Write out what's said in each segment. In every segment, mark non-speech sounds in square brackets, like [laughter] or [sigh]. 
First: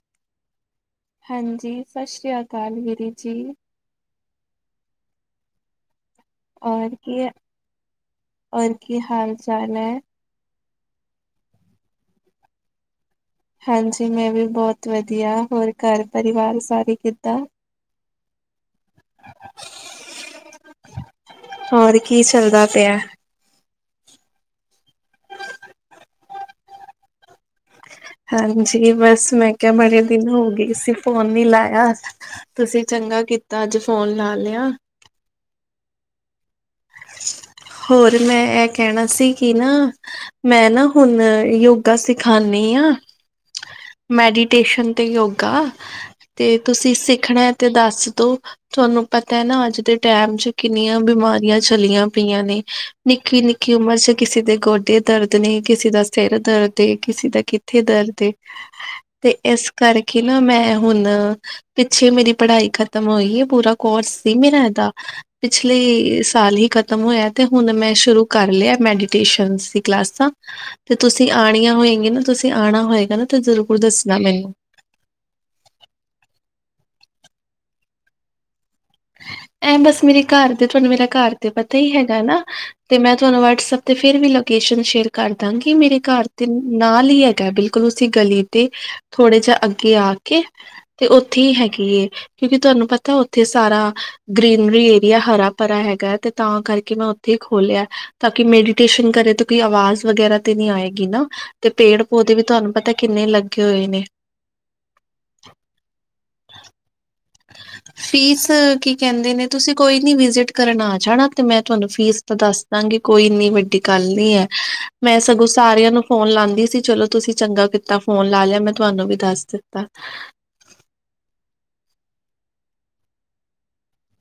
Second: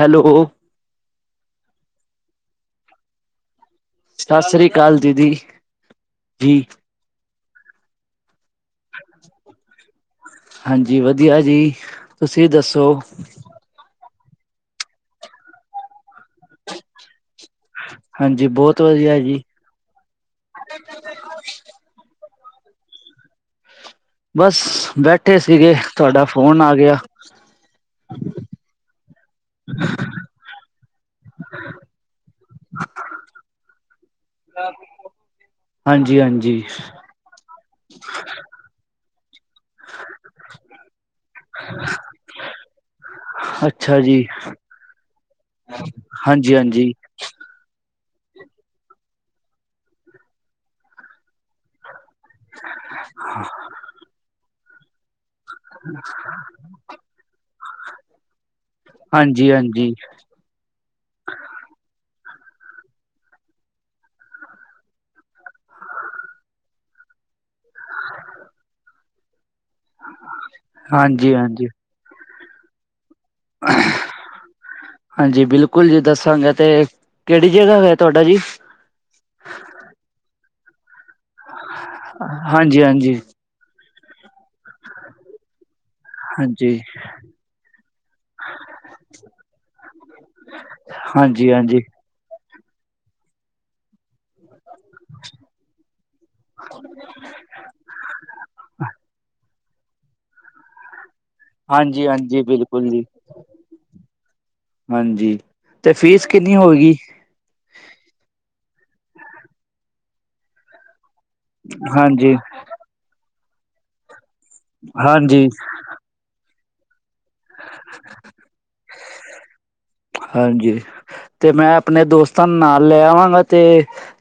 Hello ਹਾਂਜੀ ਸਤਿ ਸ਼੍ਰੀ ਅਕਾਲ ਵੀਰ ਜੀ। ਸਾਸਰੀ ਕਾਲ ਦੀਦੀ, ਜੀ। [unintelligible] ਕੀ ਔਰ ਕੀ ਹਾਲ-ਚਾਲ ਐ? ਹਾਂਜੀ ਵਧੀਆ ਜੀ, ਤੁਸੀਂ ਦੱਸੋ? ਹਾਂਜੀ ਮੈਂ ਵੀ ਬਹੁਤ ਵਧੀਆ ਹੋਰ ਘਰ ਪਰਿਵਾਰ ਸਾਰੇ ਕਿੱਦਾਂ? ਹਾਂਜੀ ਬਹੁਤ ਵਧੀਆ ਜੀ। ਹੋਰ ਕੀ ਚੱਲਦਾ ਪਿਆ? ਬਸ ਬੈਠੇ ਸੀਗੇ, ਤੁਹਾਡਾ ਫੋਨ ਆ ਗਿਆ। ਹਾਂਜੀ ਬਸ ਮੈਂ ਕਿਹਾ ਬੜੇ ਦਿਨ ਹੋ ਗਏ ਸੀ ਫੋਨ ਨੀ ਲਾਇਆ, ਤੁਸੀਂ ਚੰਗਾ ਕੀਤਾ ਅੱਜ ਫੋਨ ਲਾ ਲਿਆ। ਹਾਂਜੀ-ਹਾਂਜੀ ਹੋਰ ਮੈਂ ਇਹ ਕਹਿਣਾ ਸੀ ਕਿ ਨਾ, ਮੈਂ ਨਾ ਹੁਣ ਯੋਗਾ ਸਿਖਾਨੀ ਆ। ਅੱ ਮੈਡੀਟੇਸ਼ਨ ਤੇ ਯੋਗਾ, ਤੇ ਹਾਂਜੀ-ਹਾਂਜੀ, ਹਾਂਜੀ-ਹਾਂਜੀ। ਤੁਸੀਂ ਸਿੱਖਣਾ ਤੇ ਦੱਸ ਦੋ, ਤੁਹਾਨੂੰ ਪਤਾ ਹੈ ਨਾ ਅੱਜ ਦੇ ਟੈਮ 'ਚ ਕਿੰਨੀਆਂ ਬਿਮਾਰੀਆਂ ਚੱਲੀਆਂ। ਪਈਆ ਨੇ। ਨਿੱਕੀ-ਨਿੱਕੀ ਉਮਰ ਚ ਕਿਸੇ ਦੇ ਗੋਡੇ ਦਰਦ ਨੇ ਕਿਸੇ ਦਾ ਸਿਰ ਦਰਦ ਏ, ਕਿਸੇ ਦਾ ਕਿੱਥੇ ਦਰਦ ਏ। ਤੇ ਇਸ ਹਾਂਜੀ-ਹਾਂਜੀ, ਕਰਕੇ ਨਾ ਮੈਂ ਹੁਣ ਪਿੱਛੇ ਮੇਰੀ ਪੜ੍ਹਾਈ ਖਤਮ ਹੋਈ ਹੈ ਪੂਰਾ ਕੋਰਸ ਸੀ ਮੇਰਾ ਇਹਦਾ। ਪਿਛਲੇ ਸਾਲ ਹੀ ਖ਼ਤਮ ਹੋਇਆ ਤੇ ਹੁਣ ਮੈਂ ਸ਼ੁਰੂ ਕਰ ਲਿਆ ਮੈਡੀਟੇਸ਼ਨਸ ਕਲਾਸਾਂ, ਤੇ ਤੁਸੀਂ ਹਾਂਜੀ ਹਾਂਜੀ ਹਾਂਜੀ ਆਣੀਆਂ ਹੋਏਗੀਆਂ ਨਾ ਤੁਸੀਂ ਆਣਾ ਹੋਏਗਾ ਨਾ ਤੇ ਜ਼ਰੂਰ ਦੱਸਣਾ ਮੈਨੂੰ। ਹਾਂਜੀ ਬਿਲਕੁਲ ਜੀ ਦੱਸਾਂਗੇ ਤੇ, ਕਿਹੜੀ ਜਗ੍ਹਾ ਹੈ ਤੁਹਾਡਾ ਜੀ? ਐ ਬਸ ਮੇਰੇ ਘਰ ਦੇ ਤੁਹਾਨੂੰ ਮੇਰਾ ਘਰ ਤੇ ਪਤਾ ਹੀ ਹੈਗਾ ਨਾ ਤੇ ਹਾਂਜੀ-ਹਾਂਜੀ, ਮੈਂ ਤੁਹਾਨੂੰ ਵਟਸਐਪ ਤੇ ਫੇਰ ਵੀ ਲੋਕੇਸ਼ਨ ਸ਼ੇਅਰ ਕਰਦਾਂਗੀ ਮੇਰੇ ਘਰ ਤੇ ਹਾਂਜੀ, ਨਾਲ ਹੀ ਹੈਗਾ ਬਿਲਕੁਲ ਉਸੇ ਗਲੀ ਤੇ ਥੋੜ੍ਹੇ ਜਾ ਅੱਗੇ ਆ ਕੇ, ਤੇ ਉੱਥੇ ਹੀ ਹਾਂਜੀ-ਹਾਂਜੀ। ਹੈਗੀ ਏ। ਕਿਉਂਕਿ ਤੁਹਾਨੂੰ ਪਤਾ ਉੱਥੇ ਸਾਰਾ ਗਰੀਨਰੀ ਏਰੀਆ ਹਰਾ-ਭਰਾ ਹੈਗਾ ਤੇ ਤਾਂ ਕਰਕੇ ਮੈਂ ਉੱਥੇ ਹੀ ਖੋਲਿਆ। ਤਾਂ ਕਿ ਮੈਡੀਟੇਸ਼ਨ ਕਰੇ ਕੋਈ ਆਵਾਜ਼ ਵਗੈਰਾ ਤੇ ਨਹੀਂ ਆਏਗੀ ਨਾ, ਤੇ ਪੇੜ ਪੌਦੇ ਹਾਂਜੀ-ਹਾਂਜੀ ਵੀ ਤੁਹਾਨੂੰ ਬਿਲਕੁਲ ਪਤਾ ਜੀ, ਕਿੰਨੇ ਲੱਗੇ ਹੋਏ ਨੇ। ਹਾਂਜੀ, ਤੇ ਫੀਸ ਕਿੰਨੀ ਹੋਏਗੀ? ਫੀਸ ਕੀ ਕਹਿੰਦੇ ਨੇ ਤੁਸੀਂ ਕੋਈ ਨੀ ਵਿਜਿਟ ਕਰਨ ਆ ਜਾਣਾ ਤੇ ਮੈਂ ਤੁਹਾਨੂੰ ਫੀਸ ਹਾਂਜੀ, ਤਾਂ ਦੱਸ ਦਾਂਗੀ ਕੋਈ ਇੰਨੀ ਵੱਡੀ ਗੱਲ ਨੀ ਹੈ। ਮੈਂ ਸਗੋਂ ਹਾਂਜੀ, ਸਾਰਿਆਂ ਨੂੰ ਫੋਨ ਲਾਂਦੀ ਸੀ ਚਲੋ ਤੁਸੀਂ ਚੰਗਾ ਕੀਤਾ ਫੋਨ ਲਾ ਲਿਆ ਮੈਂ ਤੁਹਾਨੂੰ ਵੀ ਦੱਸ ਦਿੱਤਾ। ਹਾਂਜੀ ਤੇ ਮੈਂ ਆਪਣੇ ਦੋਸਤਾਂ ਨਾਲ ਲੈ ਆਵਾਂਗਾ ਅਤੇ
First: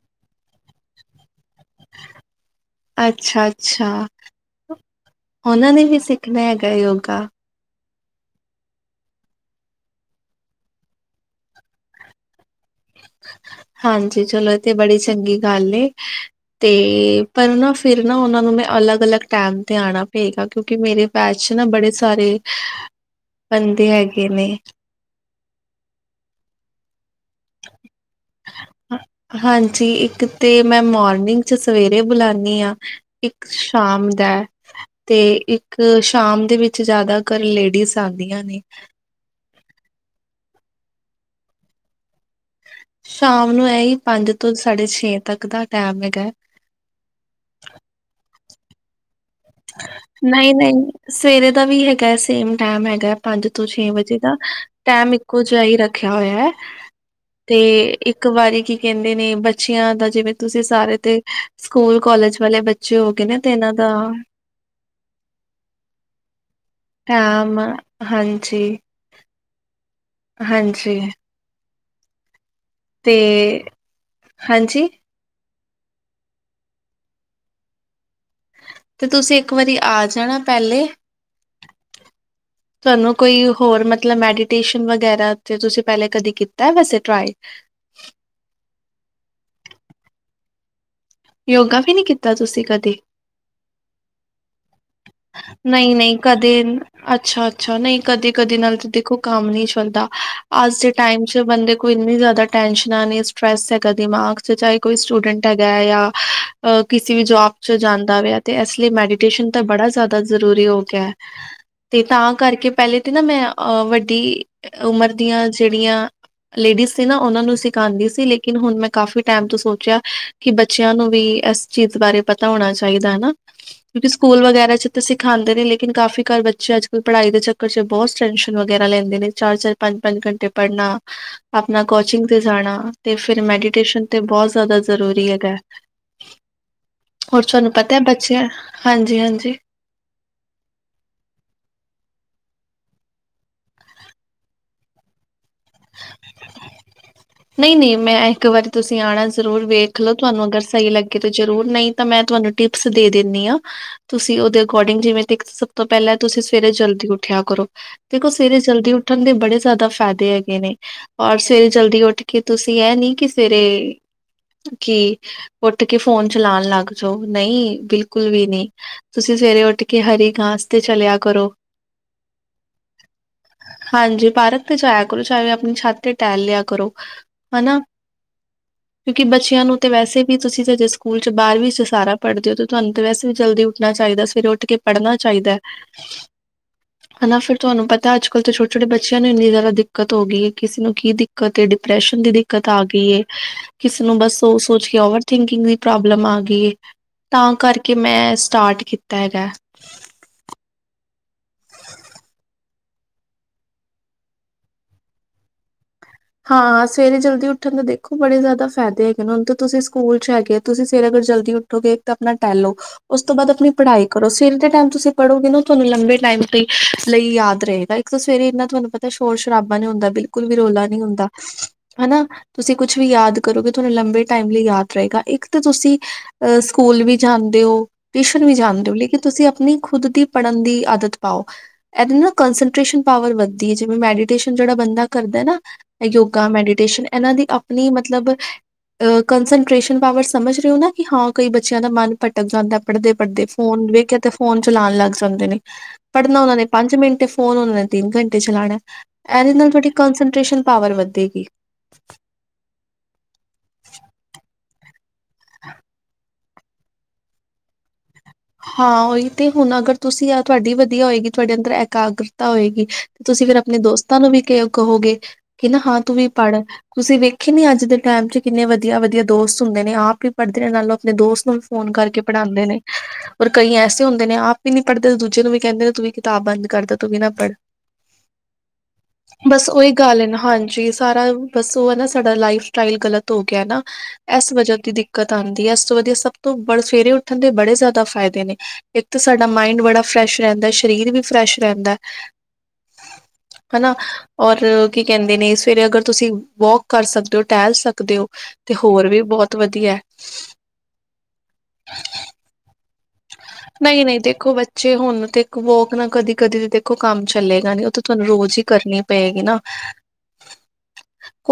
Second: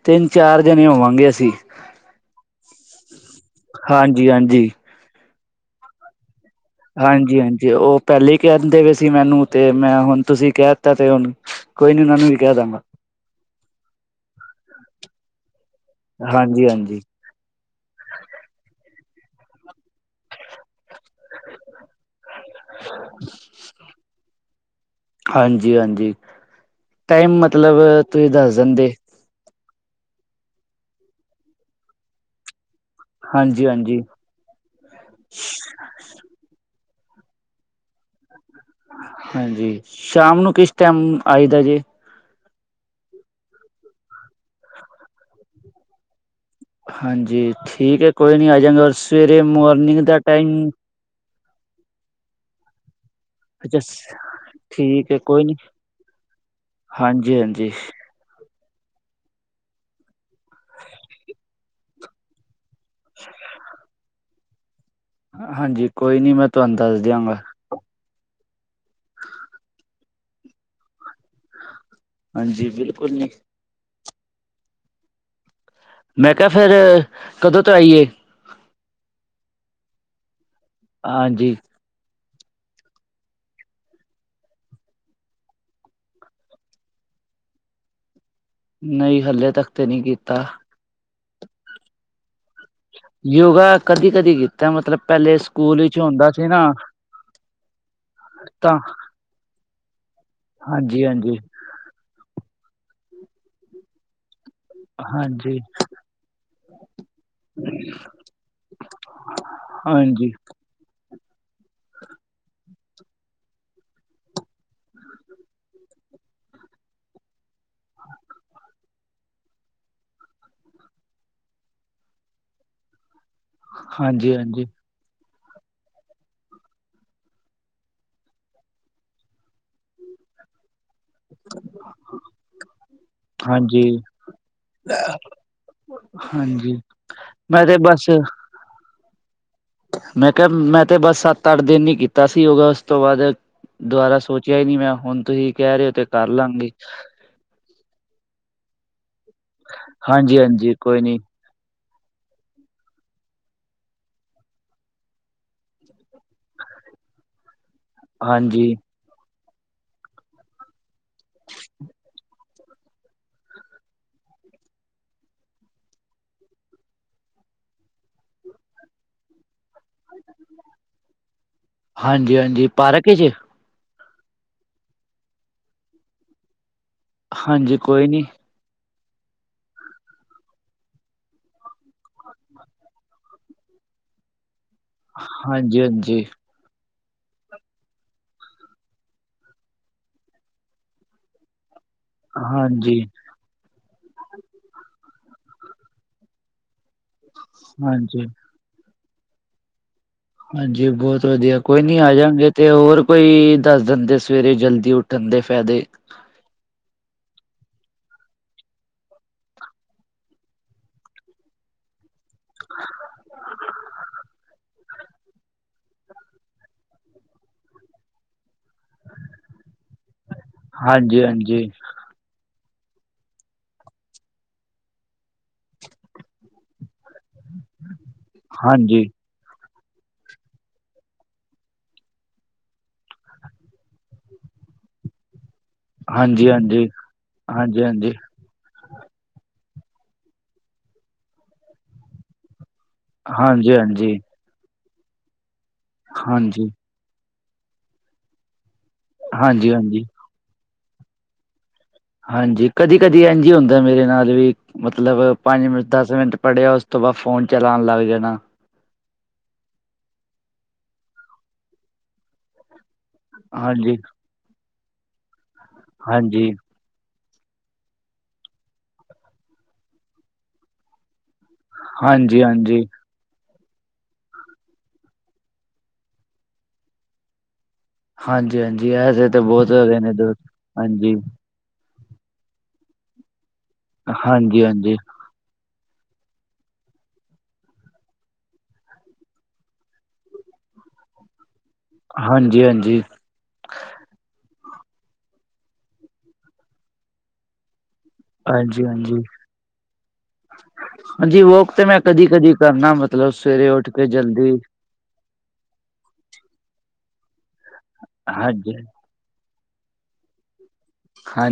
ਤਿੰਨ-ਚਾਰ ਜਣੇ ਹੋਵਾਂਗੇ ਅਸੀਂ। ਅੱਛਾ ਅੱਛਾ ਹਾਂਜੀ-ਹਾਂਜੀ ਉਹਨਾਂ ਨੇ ਵੀ ਸਿੱਖਣਾ ਹੈਗਾ? ਯੋਗਾ ਹਾਂਜੀ-ਹਾਂਜੀ ਉਹ ਪਹਿਲੇ ਹੀ ਕਹਿੰਦੇ ਪਏ ਸੀ ਮੈਨੂੰ ਤੇ ਮੈਂ ਹੁਣ ਤੁਸੀਂ ਕਹਿ ਦਿੱਤਾ ਤੇ ਹੁਣ, ਕੋਈ ਨੀ ਉਹਨਾਂ ਨੂੰ ਵੀ ਕਹਿ ਦਾਂਗਾ। ਹਾਂਜੀ ਚਲੋ ਇਹ ਤੇ ਬੜੀ ਚੰਗੀ ਗੱਲ ਏ ਹਾਂਜੀ ਤੇ ਹਾਂਜੀ ਪਰ ਨਾ ਫਿਰ ਨਾ ਉਹਨਾਂ ਨੂੰ ਮੈਂ ਅਲੱਗ-ਅਲੱਗ ਟਾਈਮ ਤੇ ਆਣਾ ਪਏਗਾ ਕਿਉਂਕਿ ਮੇਰੇ ਬੈਚ ਨਾ ਬੜੇ ਸਾਰੇ, ਬੰਦੇ ਹੈਗੇ ਨੇ। ਹਾਂਜੀ-ਹਾਂਜੀ, ਟਾਈਮ ਮਤਲਬ ਤੁਸੀਂ ਦੱਸ ਦਿੰਦੇ। ਹਾਂ- ਹਾਂਜੀ ਇੱਕ ਤੇ ਮੈਂ ਮੋਰਨਿੰਗ 'ਚ ਸਵੇਰੇ ਬੁਲਾਨੀ ਆ। ਇੱਕ ਹਾਂਜੀ ਹਾਂਜੀ ਸ਼ਾਮ ਦਾ, ਤੇ ਇੱਕ ਸ਼ਾਮ ਦੇ ਵਿੱਚ ਜ਼ਿਆਦਾਕਰ ਲੇਡੀਜ਼ ਆਂਦੀਆਂ ਨੇ। ਹਾਂਜੀ, ਸ਼ਾਮ ਨੂੰ ਕਿਸ ਟਾਈਮ ਆਈਦਾ ਜੇ? ਸ਼ਾਮ ਨੂੰ ਐਈ, ਪੰਜ ਤੋਂ ਸਾਢੇ-ਛੇ ਤੱਕ ਦਾ ਟਾਇਮ ਹੈਗਾ। ਹਾਂਜੀ ਠੀਕ ਐ, ਕੋਈ ਨੀ ਆਜਾਂਗਾ ਓਰ ਸਵੇਰੇ ਮੌਰਨਿੰਗ ਦਾ ਟਾਈਮ ਨਹੀਂ-ਨਹੀਂ ਸਵੇਰੇ ਦਾ ਵੀ ਹੈਗਾ, ਸੇਮ ਟੈਮ ਹੈਗਾ। ਪੰਜ ਤੋਂ ਅੱਛਾ ਛੇ ਵਜੇ ਦਾ, ਠੀਕ ਟਾਇਮ ਹੈ ਇੱਕੋ ਕੋਈ ਨੀ ਜਿਹਾ ਹੀ ਰੱਖਿਆ ਹੋਇਆ ਹੈ। ਹਾਂਜੀ ਤੇ ਹਾਂਜੀ ਇੱਕ ਵਾਰੀ ਕੀ ਕਹਿੰਦੇ ਨੇ ਬੱਚਿਆਂ ਦਾ, ਜਿਵੇਂ ਤੁਸੀਂ ਸਾਰੇ ਤੇ ਸਕੂਲ, ਕਾਲਜ ਵਾਲੇ ਬ ਚੇ ਹੋਗੇ ਨਾ, ਤਾ ਇਹਨਾਂ ਦਾ ਹਾਂਜੀ ਕੋਈ ਨੀ, ਮੈਂ ਤੁਹਾਨੂੰ ਦੱਸ ਦਿਆਂਗਾ ਟਾਇਮ, ਹਾਂਜੀ। ਹਾਂਜੀ। ਹਾਂਜੀ, ਬਿਲਕ ਤੇ, ਹਾਂਜੀ! ਮੈਂ ਕਿਹਾ ਫੇਰ, ਕਦੋਂ ਤੋਂ ਆਈਏ? ਤੇ ਤੁਸੀਂ ਇੱਕ ਵਾਰੀ ਆ ਜਾਣਾ, ਪਹਿਲੇ। ਹਾਂਜੀ। ਤੁਹਾਨੂੰ ਕੋਈ ਹੋਰ ਮਤਲਬ ਮੈਡੀਟੇਸ਼ਨ ਵਗੈਰਾ, ਤੇ ਤੁਸੀਂ ਪਹਿਲੇ ਕਦੇ ਕੀਤਾ ਵੈਸੇ ਟ੍ਰਾਏ ਨਹੀਂ, ਹਲੇ ਤੱਕ ਤੇ ਨਹੀਂ ਕੀਤਾ। ਯੋਗਾ ਵੀ ਨੀ ਕੀਤਾ ਤੁਸੀ ਕਦੀ? ਯੋਗਾ ਕਦੀ-ਕਦੀ ਕੀਤਾ, ਮਤਲਬ ਪਹਿਲੇ ਸਕੂਲ ਵਿੱਚ ਹੁੰਦਾ ਸੀ ਨਾ ਅੱਛਾ-ਅੱਛਾ, ਨਹੀਂ ਕਦੀ-ਕਦੀ ਨਾਲ ਤਾਂ ਤੇ ਦੇਖੋ ਕੰਮ ਨੀ ਚੱਲਦਾ, ਅੱਜ ਦੇ ਹਾਂਜੀ ਟਾਈਮ ਹਾਂਜੀ ਚ ਬੰਦੇ ਕੋਈ ਇੰਨੀ ਜ਼ਿਆਦਾ ਟੈਨਸ਼ਨਾ ਨੇ, ਸਟ੍ਰੈੱਸ ਹੈਗਾ ਦਿਮਾਗ ਚਾਹੇ ਕੋਈ ਸਟੂਡੇਂਟ ਹਾਂਜੀ ਹੈਗਾ ਯਾ, ਕਿਸੇ ਵੀ ਜੌਬ ਤੇ ਜਾਂਦਾ ਪਿਆ ਇਸ ਲਈ ਮੈਡੀਟੇਸ਼ਨ ਤਾ ਬੜਾ ਜਿਆਦਾ ਹਾਂਜੀ ਜ਼ਰੂਰੀ ਹੋਗਿਆ, ਤੇ ਤਾਂ ਕਰਕੇ ਪਹਿਲੇ ਤਾਂ ਨਾ ''ਮੈਂ ਅ, ਵੱਡੀ ਉਮਰ ਦੀਆਂ ਜਿਹੜੀਆਂ ਲੇਡੀਜ ਸੀ ਨਾ, ਉਹਨਾਂ ਨੂੰ ਸਿ ਖਾਂਦੀ ਸੀ, ਲੇਕੀਨ ਹੁਣ'ਮੈਂ ਕਾਫ਼ੀ ਟਾਇਮ ਤੋਂ ਸੋਚਿਆ, ਕਿ ਬੱਚਿਆਂ ਨੂੰ ਵੀ ਇਸ ਚੀਜ਼ ਬਾਰੇ ਪਤਾ ਹੋਣ ਚਾਹੀਦੀ ਨਾ। ਕਿਉਂਕਿ, ਹਾਂਜੀ ਸਕੂਲਾਂ ਹਾਂਜੀ ਵਗੈਰਾ'ਚ ਸਿਖਾਂਦੇ ਨੇ, ਲੇਕਿਨ ਕਾਫੀ ਕਾਰ ਬੱਚੇ ਅੱਜ-ਕੱਲ ਪੜ੍ਹਾਈ ਦੇ ਚੱਕਰ ਵਿੱਚ ਬਹੁਤ ਟੈਂਸ਼ਨ ਵਗੈਰਾ ਲੈਂਦੇ ਨੇ, ਚਾਰ-ਚਾਰ ਪੰਜ-ਪੰਜ ਘੰਟੇ ਪੜ੍ਹਨਾ। ਅਪਨਾ ਕੋਚਿੰਗ ਤੇ ਜਾਣਾ, ਤੇ ਫਿਰ ਹਾਂਜੀ ਮੈਡੀਟੇਸ਼ਨ ਤੇ ਬਹੁਤ ਜ਼ਿਆਦਾ ਜ਼ਰੂਰੀ ਹੈਗਾ। ਹਾਂਜੀ। ਮੈਂ, ਤੇ ਬਸ ਹਾਂਜੀ-ਹਾਂਜੀ। ਮੈਂ ਕਿਆ ''ਮੈਂ ਤੇ ਬਸ ਸੱਤ-ਅੱਠ ਦਿਨ ਹੀ ਕੀਤਾ ਸੀ, ਯੋਗਾ ਉਸ ਤੋਂ ਬਾਅਦ ਦੁਬਾਰਾ ਸੋਚਿਆ ਹੀ ਨਹੀਂ ਮੈਂ, ਹੁਣ ਤੁਹੀ ਕਹਿ ਰਹੇ ਹੋ, ਤੇ ਕਰਲਾਂਗੇ ਨਹੀਂ-ਨਹੀਂ ''ਮੈਂ ਇੱਕ ਵਾਰੀ ਤੁਸੀਂ ਆਣਾ ਜ਼ਰੂਰ ਵੇਖਲੋ ਹਾਂਜੀ ਤੁਹਾਨੂੰ ਅਗਰ ਹਾਂਜੀ ਸਹੀ ਕੋਈ ਨੀ ਲੱਗੇ ਤੇ ਜ਼ਰੂਰ, ਨਹੀਂ ਤਾਂ ਮੈਂ ਤੁਹਾਨੂੰ ਟਿਪਸ ਦੇ ਦੇਂਨੀ ਆਂ। ਤੁਸੀਂ ਉਹਦੇ ਅਕੋਰਡਿੰਗ, ਜਿਵੇਂ ਦੇਖ ਸਭ ਤੋਂ ਪਹਿਲਾਂ ਤੁਸੀਂ ਸਵੇਰੇ ਜਲਦੀ ਉੱਠਿਆ ਕਰੋ। ਦੇਖੋ ਸਵੇਰੇ ਹਾਂਜੀ ਜਲਦੀ ਉੱਠਣ ਦੇ ਬੜੇ ਜ਼ਿਆਦਾ ਫਾਇਦੇ ਹੈਗੇ ਨੇ, ਔਰ ਸਵੇਰੇ ਜਲਦੀ ਉੱਠਕੇ ਤੁਸੀਂ ਐ ਨੀ, ਕਿ ਸਵੇਰੇ ਕਿ ਉੱਠਕੇ ਫੋਨ ਚਲਾਣ ਲੱਗ ਜਾਓ, ਨਹੀਂ, ਬਿਲਕੁਲ ਵੀ ਨੀ ਤੁਸੀ ਸਵੇਰੇ ਉੱਠਕੇ ਹਰੀ ਘਾਂਸ ਤੇ ਚਲਿਆ ਕਰੋ। ਹਾਂਜੀ-ਹਾਂਜੀ, ਪਾਰਕ'ਚ? ਹਾਂਜੀ ਪਾਰਕ ਤੇ ਜਾਇਆ ਕਰੋ, ਚਾਹੇ ਆਪਣੀ ਛੱਤ ਤੇ ਟਹਿਲ ਲਿਆ ਕਰੋ। ਹਨਾ ਹਾਂਜੀ, ਕੋਈ ਨਹੀਂ ਕਿਉਂਕਿ ਬੱਚਿਆਂ ਨੂੰ ਤੇ ਵੈਸੇ ਵੀ, ਤੁਸੀਂ ਤੇ ਹਜੇ ਸਕੂਲ'ਚ ਬਾਰਵੀਂ'ਚ ਸਾਰਾ ਪੜ੍ਹਦੇ ਹੋ, ਤੇ ਤੁਹਾਨੂੰ ਤਾਂ ਵੈਸੇ ਵੀ ਜਲਦੀ ਉੱਠਣਾ ਚਾਹੀਦਾ। ਸਵੇਰੇ ਉੱਠਕੇ ਪੜਨਾ ਚਾਹੀਦਾ। ਹਾਂਜੀ ਹਾਂਜੀ ਹਨਾ, ਫਿਰ ਤੁਹਾਨੂੰ ਪਤਾ ਕਿ ਅੱਜ-ਕੱਲ ਛੋਟੇ-ਛੋਟੇ ਬੱਚਿਆਂ ਨੂੰ ਵੀ ਇੰਨੀ ਜ਼ਿਆਦਾ ਦਿੱ ਦਿੱਕਤ ਹੋ ਗਈ, ਕਿਸੇ ਨੂੰ ਕੀ ਦਿੱਕਤ ਏ, ਡਿਪਰੈਸ਼ਨ ਦੀ ਦਿੱਕਤ ਆ ਹਾਂਜੀ, ਗਈ ਏ। ਕਿਸੇ ਨੂੰ ਬਸ ਓ ਸੋਚਕੇ, ਓਵਰਥਿੰਕਿੰਗ ਦੀ ਪ੍ਰੌਬਲਮ ਆ ਗਈ ਏ। ਤਾਂ ਕਰਕੇ ਹਾਂਜੀ, ਮੈਂ ਸਟਾਟ ਕੀਤਾ ਹੈਗਾ। ਹਾਂਜੀ ਬਹੁਤ ਵਧੀਆ, ਕੋਈ ਨਹੀਂ ਆ ਜਾਂਗੇ, ਤੇ ਹੋਰ ਕੋਈ ਦੱਸ ਦਿੰਦੇ, ਸਵੇਰੇ ਜਲਦੀ ਉੱਠ ਧੰਦੇ ਫੈਦੇ ਹਾਂ, ਸਵੇਰੇ ਜਲਦੀ ਉੱਠਣ ਦੇ ਦੇਖੋ ਬੜੇ ਜ਼ਿਆਦਾ ਫ਼ੈਦੇ ਹੈਗੇ ਨੇ, ਹੁਣ ਤੁਸੀਂ ਸਕੂਲ ਚ ਹੈਗੇ ਹੋ, ਤੁਸੀਂ ਅਗਰ ਸਵੇਰੇ ਜਲਦੀ ਉੱ ਉੱਠੋਗੇ ਤਾਂ ਆਪਣਾ ਟਹਿਲੋ। ਉਸ ਤੋਂ ਬਾਅਦ ਆਪਣੀ ਪੜ੍ਹਾਈ ਕਰੋ, ਸਵੇਰ ਦੇ ਟੈਮ ਤੁਸੀਂ ਪੜ੍ਹੋਗੇ, ਉਹ ਤੁਹਾਨੂੰ ਲੰਬੇ ਟਾਈਮ ਲਈ ਯਾਦ ਰਹੇਗਾ। ਕਿਉਂਕਿ ਸਵੇਰੇ ਇੰਨਾ ਥੋਨੂੰ ਪਤਾ ਸ਼ੋਰ-ਸ਼ਰਾਬਾ ਨਈ ਹੁੰਦਾ, ਬਿਲਕੁਲ ਵੀ ਰੌਲਾ ਨਈ ਹੁੰਦਾ। ਹਾਂਜੀ, ਹਾਂਜੀ, ਹਨਾ ਤੁਸੀਂ ਕੁਛ ਵੀ ਯਾਦ ਕਰੋਗੇ, ਉਹ ਥੋਨੂੰ ਲੰਬੇ ਟੈਮ ਲਈ ਯਾਦ ਰਹੇਗਾ, ਇੱਕ ਤੇ ਤੁਸੀਂ ਸਕੂਲ ਵੀ ਜਾਂਦੇ ਹੋ, ਟਿਊਸ਼ਨ ਵੀ ਜਾਂਦੇ ਹੋ, ਹਾਂਜੀ, ਲੇਕਿਨ ਤੁਸੀਂ ਆਪਣੀ ਖੁਦ ਦੀ ਪੜ੍ਹਨ ਦੀ ਆਦਤ ਪਾਓ। ਇਹਦੇ ਨਾਲ ਕੰਸ਼ਨਟਰੇਸ਼ਨ ਪਾਵਰ ਵੱਧਦੀ ਐ, ਜਿਵੇਂ ਮੈਡੀਟੇਸ਼ਨ ਜਿਹੜਾ ਬੰਦਾ ਕਰਦਾ ਨਾ ਯੋਗਾ, ਹਾਂਜੀ, ਹਾਂਜੀ, ਮੈਡੀਟੇਸ਼ਨ, ਇਹਨਾਂ ਦੀ ਆਪਣੀ ਹਾਂਜੀ, ਹਾਂਜੀ। ਮਤਲਬ ਅ ਕਨਸਨਟ੍ਰੇਸ਼ਨ ਪਾਵਰ ਸਮਝ ਰਹੇ ਹੋ, ਕਿ ਨਾ ਕਈ ਬੱਚਿਆਂ ਦਾ ਮਨ ਭਟਕ ਜਾਂਦਾ, ਪੜ੍ਹਦੇ-ਪੜ੍ਹਦੇ ਹਾਂਜੀ, ਹਾਂਜੀ, ਫ਼ੋਨ ਵੇਖਿਆ ਤੇ ਫ਼ੋਨ ਚਲਾਣ ਲੱਗ ਜਾਂਦੇ ਨੇ। ਪੜ੍ਹਨਾ ਓਹਨਾਂ ਨੇ ਹਾਂਜੀ, ਹਾਂਜੀ, ਪੰਜ ਮਿੰਟ ਐ, ਫ਼ੋਨ ਓਹਨਾਂ ਨੇ ਤਿੰਨ ਘੰਟੇ ਚਲਾਣਾ, ਇਹਦੇ ਨਾਲ ਥੋਡੀ ਹਾਂਜੀ, ਕਨਸਨ ਟ੍ਰੇਸ਼ਨ ਪਾਵਰ ਵਧੇਗੀ। ਹਾਂਜੀ, ਕਦੀ-ਕਦੀ ਇੰਝ ਹੀ ਹੁੰਦਾ ਮੇਰੇ ਨਾਲ ਵੀ। ਮਤਲਬ, ਪੰਜ ਮਿੰਟ, ਦਸ ਮਿੰਟ ਪੜ੍ਹਿਆ, ਉਸ ਤੋਂ ਬਾਅਦ ਫ਼ੋਨ ਚਲਾਣ ਲੱਗ ਜਾਨਾ। ਹਾਂ, ਉਹੀ ਤੇ ਹੁਣ ਅਗਰ ਤੁਸੀਂ ਤੁਹਾਡੀ ਵਦੀਆ ਹੋਏਗੀ, ਤੁਆਡੇ ਅੰਦਰ ਇਕਾਗਰਤਾ ਹੋਏਗੀ। ਤੁਸੀਂ ਫੇਰ ਆਪਣੇ ਹਾਂਜੀ, ਦੋਸਤਾਂ ਨੂੰ ਵੀ ਕਹੋਗੇ, ਕਿ ਹਾਂ ਨਾ ਤੂੰ ਵੀ ਹਾਂਜੀ, ਪੜ੍ਹ। ਤੁਸੀਂ ਵੇਖਿਆ ਨੀ ਅੱਜ ਦੇ ਟੈਮ ਵਿੱਚ ਕਿੰਨੇ ਵਧੀਆ-ਵਧੀਆ ਦੋਸਤ ਹੁੰਦੇ ਨੇ, ਆਪ ਕਿਉਂ ਪੜ੍ਹਦੇ ਨੇ, ਨਾਲ ਉਹ ਆਪਣੇ ਦੋਸਤਾਂ ਨੂੰ ਫ਼ੋਨ ਕਰਕੇ ਹਾਂਜੀ, ਪੜ੍ਹਾਂਦੇ ਨੇ। ਹਾਂਜੀ, ਪਰ ਕਈ ਐਸੇ ਹੁੰਦੇ ਨੇ, ਆਪ ਵੀ ਨਹੀ ਪੜ੍ਹਦੇ ਤੇ ਦੂਜਿਆਂ ਨੂੰ ਵੀ ਕਹਿੰਦੇ ਨੇ ਤੂੰ ਵੀ ਕਿਤਾਬ ਬੰਦ ਕਰ ਦੇ, ਤੂੰ ਵੀ ਨਾ ਪੜ੍ਹ। ਹਾਂਜੀ, ਹਾਂਜੀ ਐਸੇ ਤਾਂ ਬਸ ਬਹੁਤ ਓਹੀ ਹੈਗੇ ਨੇ ਗੱਲ ਐ ਨਾ, ਦੋਸਤ ਹਾਂਜੀ ਸਾਰਾ ਬਸ ਉਹ ਐ ਨਾ ਸਾਡਾ ਲਾਈਫ ਸਟਾਈਲ ਗ਼ਲਤ ਹੋ ਗਿਆ ਨਾ, ਐਸ ਹਾਂਜੀ, ਹਾਂਜੀ, ਵਜ੍ਹਾ ਦੀ ਹਾਂਜੀ, ਦਿੱਕਤ ਆਂਦੀ ਐ, ਏਸ ਤੋਂ ਵਧੀਆ ਸਭ ਤੋਂ ਬੜ ਸਵੇਰੇ ਉੱਠਣ ਦੇ ਬੜੇ ਜ਼ਿਆਦਾ ਦਾ ਫਾਇਦੇ ਨੇ, ਇੱਕ ਤਾਂ ਸਾਡਾ ਮਾਇੰਡ ਬੜਾ ਫਰੈਸ਼ ਰਹਿੰਦਾ, ਸਰੀਰ ਵੀ ਫਰੈਸ਼ ਰਹਿੰਦਾ। ਹਾਂਜੀ, ਹਨਾ, ਔਰ ਕੀ ਕਹਿੰਦੇ ਨੇ ਸਵੇਰੇ ਅਗਰ ਤੁਸੀਂ ਵੋਕ ਕਰ ਸਕਦੇ ਹੋ, ਟਹਿਲ ਸਕਦੇ ਹੋ ਤੇ ਹਾਂਜੀ, ਹੋਰ ਹਾਂਜੀ। ਵੀ ਬਹੁਤ ਵਧੀਆ। ਹਾਂਜੀ ਵੋਕ ਤੇ ਮੈਂ ਕਦੀ ਕਰਨਾ ਮਤਲਬ ਸਵੇਰੇ ਉੱਠ ਕੇ ਨਈ-ਨਈ, ਜਲਦੀ ਦੇਖੋ ਬੱਚੇ ਹੁਣ ਤੇ ਵੌਕ ਨਾ ਕਦੀ-ਕਦੀ ਤੇ ਉਹ ਕੰਮ ਨਹੀਂ ਚੱਲੇਗਾ, ਉਹ ਤਾਂ ਤੁਹਾਨੂੰ ਰੋਜ਼ ਈ ਹਾਂਜੀ ਕਰਨੀ ਪਏਗੀ ਨਾ।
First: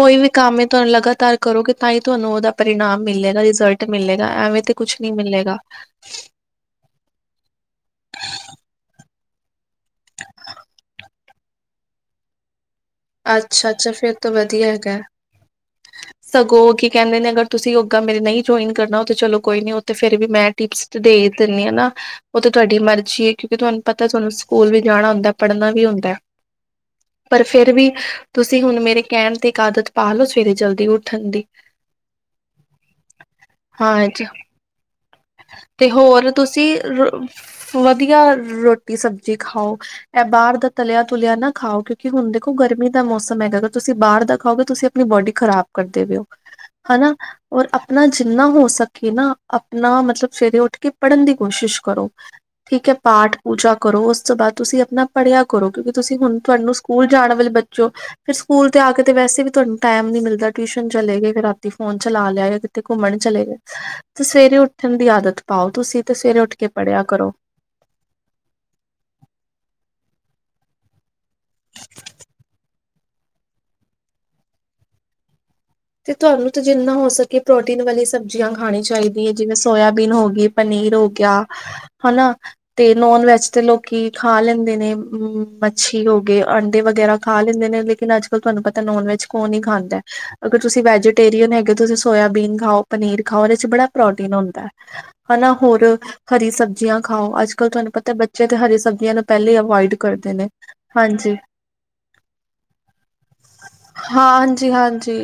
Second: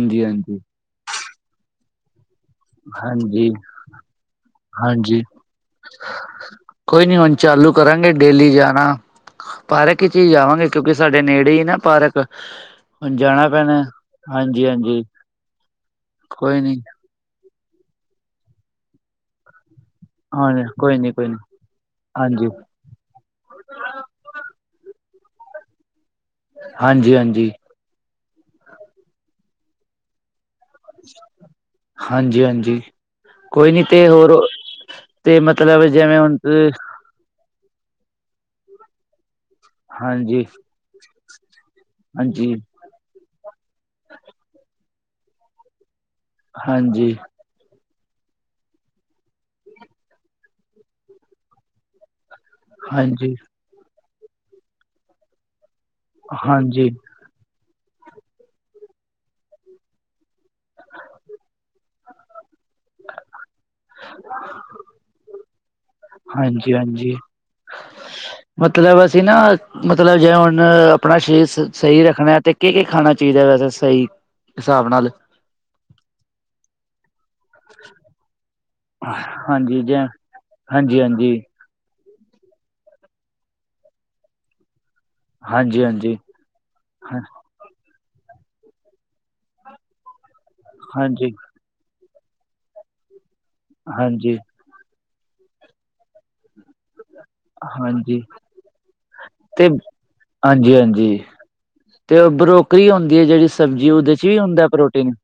ਕੋਈ ਵੀ ਹਾਂਜੀ ਕੰਮ ਏ ਤਾਂ ਉਹਨੂੰ ਲਗਾਤਾਰ ਕਰੋਗੇ, ਤਾਂਹੀ ਤੁਹਾਨੂੰ ਉਹਦਾ ਪਰਿਣਾਮ ਮਿਲੇਗਾ, ਹਾਂਜੀ ਰਿਜ਼ਲਟ ਮਿਲੇਗਾ, ਐਵੇਂ ਤੇ ਕੁਛ ਨੀ ਹਾਂਜੀ ਮਿਲੇਗਾ। ਕੋਈ ਨੀ ਹੁਣ ਚਾਲੂ ਕਰਾਂਗੇ, ਡੇਲੀ ਜਾਣਾ। ਪਾਰਕ ਵਿੱਚ ਹੀ ਆ ਜਾਵਾਂਗੇ, ਕਿਉਂਕਿ ਸਾਡੇ ਨੇੜੇ ਈ ਐ ਨਾ ਪਾਰਕ। ਹੁਣ ਜਾਣਾ ਪੈਣਾ ਅੱਛਾ-ਅੱਛਾ, ਫਿਰ ਤਾਂ ਵਧੀਆ ਹਾਂਜੀ ਹੈਗਾ, ਹਾਂਜੀ ਕੋਈ ਸਗੋਂ ਨੀ ਕੀ ਕਹਿੰਦੇ ਨੇ ਅਗਰ ਤੁਸੀਂ ਯੋਗਾ ਮੇਰੇ ਨਈ ਜੁਆਇਨ ਕਰਨਾ, ਉਹ ਤੇ ਚਲੋ ਕੋਈ ਨੀ। ਫਿਰ ਵੀ ਮੈਂ ਹਾਂ ਟਿਪਸ ਕੋਈ ਤੇ ਨੀ ਦੇ ਕੋਈ ਨੀ ਦਿੰਨੀ ਆਂ, ਉਹ ਹਾਂਜੀ ਤੇ ਤੁਹਾਡੀ ਮਰਜ਼ੀ ਏ ਕਿ ਤਹਾਨੂੰ ਪਤਾ ਚਲੋ ਸਕੂਲ ਵੀ ਜਾਣਾ ਹੁੰਦਾ, ਪੜ੍ਹਨਾ ਵੀ ਹੁੰਦਾ, ਹਾਂਜੀ ਪਰ ਹਾਂਜੀ ਫੇਰ ਵੀ ਤੁਸੀਂ ਹੁਣ ਮੇਰੇ ਕਹਿਣ ਤੇ ਇੱਕ ਆਦਤ ਪਾ ਲੋ, ਸਵੇਰੇ ਜਲ ਦੀ ਉੱਠਣ ਦੀ, ਹਾਂਜੀ ਹਾਂਜੀ ਕੋਈ ਨੀ ਤੇ ਹਾਂਜੀ। ਹੋਰ ਤੇ ਮਤਲਬ ਤੇ ਜਿਵੇਂ ਹੋਰ ਹੁਣ ਤੁਸੀਂ ਰ ਵਧੀਆ ਰੋ ਰੋਟੀ ਸਬਜ਼ੀ ਖਾਓ, ਇਹ ਹਾਂਜੀ ਬਾਹਰ ਦਾ ਤਲਿਆ ਤੁਲਿਆ ਨਾ ਖਾਓ, ਕਿਉਂਕਿ ਹੁਣ ਦੇਖੋ ਹਾਂਜੀ ਹਾਂਜੀ ਗਰਮੀ ਦਾ ਮੌਸਮ ਹੈਗਾ ਅ ਤੁਸੀਂ ਬਾਹਰ ਦਾ ਖਾਓਗੇ, ਤੁਸੀਂ ਆਪਣੀ ਬੋਡੀ ਖ਼ਰਾਬ ਕਰਦੇ ਪਏ ਓ ਹਾਂਜੀ ਹਨਾ। ਔਰ ਆਪਣਾ ਜਿੰਨਾ ਹੋ ਸਕੇ ਨਾ, ਆਪਣਾ ਮਤਲਬ ਸਵੇਰੇ ਉੱਠ ਕੇ ਪੜ੍ਹਨ ਦੀ ਕੋਸ਼ਿਸ਼ ਕਰੋ। ਠੀਕ ਐ ਹਾਂਜੀ ਪਾਠ ਪੂਜਾ ਕਰੋ, ਉਸ ਤੋਂ ਬਾਅਦ ਤੁਸੀਂ ਆਪਣਾ ਪੜ੍ਹਿਆ ਕਰੋ, ਕਿਉਂਕਿ ਤੁਸੀਂ ਹੁਣ ਤੁਹਾਨੂੰ ਸਕੂਲ ਜਾਣ ਵਾਲੇ ਬੱਚੋ ਫੇਰ ਸਕੂਲ ਤੇ ਆ ਕੇ ਤੇ ਵੈਸੇ ਵੀ ਤੁਹਾਨੂੰ ਟੈਮ ਨੀ ਮਿਲਦਾ, ਟਿਊਸ਼ਨ ਚਲੇ ਗਏ, ਫਿਰ ਰਾਤੀ ਫੋਨ ਚਲਾ ਲਿਆ। ਤੇ ਘੁੰਮਣ ਚਲੇ ਗਏ ਤੇ ਸਵੇਰੇ ਉੱਠਣ ਦੀ ਆਦਤ ਪਾਓ ਤੁਸੀਂ ਤੇ ਸਵੇਰੇ ਉੱਠ ਕੇ ਹਾਂਜੀ ਪੜ੍ਹਿਆ ਹਾਂਜੀ ਕਰੋ। ਮਤਲਬ ਅਸੀਂ ਨਾ ਮਤਲਬ ਜੇ ਹੁਣ ਆਪਣਾ ਸਰੀਰ ਸਹੀ ਰੱਖਣਾ ਤੇ ਕਿ ਕੀ ਖਾਣਾ ਚਾਹੀਦਾ ਵੈਸੇ ਸਹੀ ਹਿਸਾਬ ਨਾਲ। ਤੇ ਤੁਹਾਨੂੰ ਤਾਂ ਜਿੰਨਾ ਹੋ ਸਕੇ ਕਿ ਪ੍ਰੋਟੀਨ ਵਾਲੀ ਸਬਜ਼ੀਆਂ ਖਾਣੀ ਚਾਹੀਦੀ ਹੈ ਜਿਵੇਂ ਹਾਂਜੀ ਜ ਸੋਇਆਬੀਨ ਹੋ ਗਈ ਪਨੀਰ ਹਾਂਜੀ ਹਾਂਜੀ ਹੋ ਗਿਆ ਹਨਾ ਤੇ ਨੋਨ ਵੈਜ ਤੇ ਲੋਕੀ ਖਾ ਲੈਂਦੇ ਨੇ। ਹਮ, ਹਾਂਜੀ ਮੱਛੀ ਹਾਂਜੀ ਹੋ ਗਏ ਅੰਡੇ ਵਗੈਰਾ ਖਾ ਲੈਂਦੇ ਨੇ। ਲੇਕਿਨ ਅੱਜ ਕੱਲ ਲ ਤੁਹਾਨੂੰ ਪਤਾ ਨੋਨ ਵੈਜ ਕੌਨ ਹੀ ਖਾਂਦਾ ਹੈ, ਅਗਰ ਤੁਸੀਂ ਹਾਂਜੀ ਵੈਜੀਟੇਰੀਅਨ ਹੈਗੇ ਤੁਸੀਂ ਸੋਇਆਬੀਨ ਖਾਓ ਪਨੀਰ ਖਾਓ ਉਹਦੇ ਚ ਬੜਾ ਪ੍ਰੋਟੀਨ ਹਾਂਜੀ ਹਾਂਜੀ ਹੁੰਦਾ ਹੈ, ਹਨਾ ਹੋਰ ਹਰੀ ਸਬਜ਼ੀਆਂ ਖਾਓ, ਅੱਜ ਕੱਲ੍ਹ ਤੁਹਾਨੂੰ ਪਤਾ ਬੱਚੇ ਤੇ ਹਰੀ ਸਬਜ਼ੀਆਂ ਨੂੰ ਪਹਿਲੇ ਹੀ ਤੇ ਅਵੋਇਡ ਕਰਦੇ ਨੇ ਹਾਂਜੀ। ਤੇ ਉਹ ਬਰੋਕਰੀ ਹੁੰਦੀ ਹੈ ਜਿਹੜੀ ਸਬਜ਼ੀ ਉਹਦੇ ਚ ਵੀ ਹੁੰਦਾ ਹਾਂਜੀ ਪ੍ਰੋਟੀਨ ਹਾਂਜੀ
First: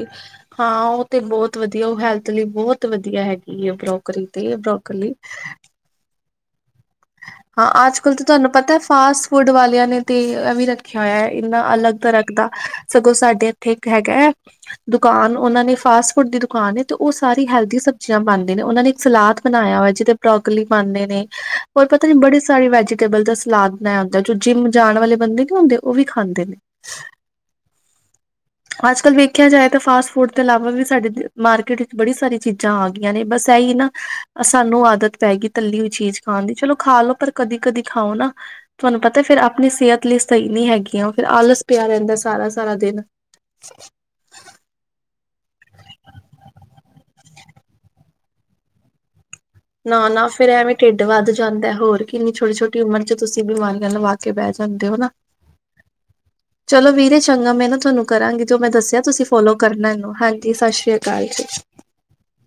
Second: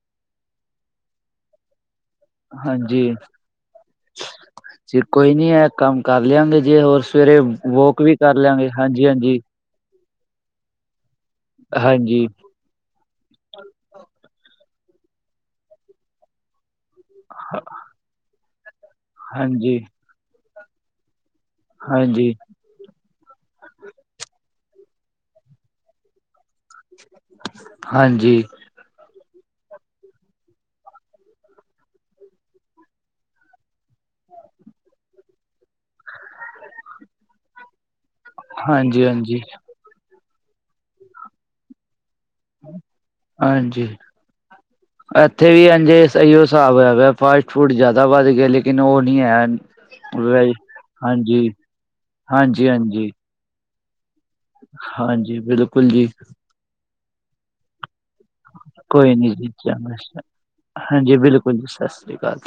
ਹਾਂ ਉਹ ਤੇ ਬਹੁਤ ਵਧੀਆ ਉਹ ਹੈਲਥ ਮਤ ਲਈ ਬਹੁਤ ਹਾਂਜੀ ਵਧੀਆ ਹੈਗੀ ਆ ਬਰੋਕਰੀ ਤੇ ਜੀ ਬਰੋਕਲੀ ਕੋਈ ਨੀ ਇਹ ਕੰਮ ਕਰ ਲਿਆਂਗੇ ਜੇ ਹੋਰ ਸਵੇਰੇ ਹਾਂ ਅੱਜ ਵੋਕ ਕੱਲ ਵੀ ਤਾਂ ਕਰ ਤੁਹਾਨੂੰ ਲਿਆਂਗੇ ਪਤਾ ਹਾਂਜੀ ਫਾਸਟ ਫੂਡ ਵਾਲਿਆਂ ਨੇ ਤੇ ਇਹ ਵੀ ਰੱਖਿਆ ਹੋਇਆ ਹੈ ਇੰਨਾ ਅਲੱਗ ਤਰਾ ਹਾਂਜੀ ਦਾ। ਸਗੋਂ ਸਾਡੇ ਇੱਥੇ ਇੱਕ ਹੈਗਾ ਹੈ, ਦੁਕਾਨ ਉਹਨਾਂ ਨੇ ਫਾਸਟ ਫੂਡ ਦੀ ਦੁਕਾਨ ਤੇ ਉਹ ਸਾਰੀ ਹੈਲਦੀ ਸਬਜ਼ੀਆਂ ਪਾਉਂਦੇ ਨੇ, ਉਹ ਨੇ ਇੱਕ ਸਲਾਦ ਹਾਂਜੀ ਬਣਾਇਆ ਵ ਜਿਹਦੇ ਬਰੋਕਲੀ ਪਾਉਦੇ ਨੇ। ਹੋਰ ਪਤਾ ਨੀ ਹਾਂਜੀ ਬੜੇ ਸਾਰੇ ਵੈਜੀਟੇਬਲ ਦਾ ਸਲਾਦ ਬਣਾਇਆ ਹੁੰਦਾ ਜੋ ਜਿੰਮ ਜਾਣ ਵਾਲੇ ਬੰਦੇ ਨੀ ਹੁੰਦੇ ਉਹ ਵੀ ਖਾਂਦੇ ਨੇ। ਹਾਂਜੀ। ਅੱਜ ਕੱਲ੍ਹ ਵੇਖਿਆ ਜਾਏ ਤਾਂ ਫਾਸਟ ਫੂਡ ਤੋਂ ਇਲਾਵਾ ਵੀ ਸਾਡੇ ਮਾਰਕੀਟ ਵਿੱਚ ਬੜੀ ਸਾਰੀ ਚੀਜ਼ਾਂ ਆ ਗਈਆਂ ਨੇ, ਬਸ ਇ ਹੀ ਨਾ ਸਾਨੂੰ ਆਦਤ ਪਏਗੀ ਤੱਲੀ ਹੋਈ ਚੀਜ਼ ਖਾਣ ਦੀ, ਚਲੋ ਖਾ ਲ ਲੋ ਪਰ ਕਦੀ ਖਾਓ ਨਾ ਤੁਹਾਨੂੰ ਪਤਾ ਫੇਰ ਹਾਂਜੀ ਹਾਂਜੀ ਆਪਣੀ ਸਿਹਤ ਲਈ ਸਹੀ ਨਹੀਂ ਹੈਗੀਆਂ ਫਿਰ ਆਲਸ ਪਿਆ ਰਹਿੰਦਾ ਸਾਰਾ ਸਾਰਾ ਦਿਨ ਹਾਂਜੀ। ਇੱਥੇ ਵੀ ਐਂਜ ਇਹੀ ਹਿਸਾਬ ਹੋਆ ਫਾਸਟ ਫੂਡ ਜਿਆਦਾ ਵੱਧ ਗਿਆ, ਲੇਕਿਨ ਉਹ ਨਹੀਂ ਹੈ। ਨਾ ਨਾ ਫੇਿਰ ਵੈਜ ਐਵੇਂ ਢਿੱਡ ਵੱਧ ਹਾਂਜੀ ਜਾਂਦਾ ਹੋਰ ਕਿੰਨੀ ਛੋਟੀ ਹਾਂਜੀ ਛੋਟੀ ਉਮਰ ਹਾਂਜੀ ਚ ਤੁਸੀਂ ਬਿਮਾਰੀਆਂ ਲਵਾਂ ਕੇ ਬਹਿ ਜਾਂਦੇ ਹੋ ਨਾ, ਹਾਂਜੀ ਬਿਲਕੁਲ ਜੀ ਚਲੋ ਵੀਰੇ ਚੰਗਾ ਮੈਂ ਨਾ ਤੁਹਾਨੂੰ ਕਰਾਂਗੀ ਜੋ ਮੈਂ ਦੱਸਿਆ ਕੋਈ ਤੁਸੀਂ ਨਹੀਂ ਜੀ ਫੋਲੋ ਕਰਨਾ ਇਹਨੂੰ, ਚੰਗਾ ਹਾਂਜੀ ਸਤਿ ਸ੍ਰੀ ਹਾਂਜੀ ਅਕਾਲ ਬਿਲਕੁਲ ਜੀ। ਸਤਿ ਸ਼੍ਰੀ ਅਕਾਲ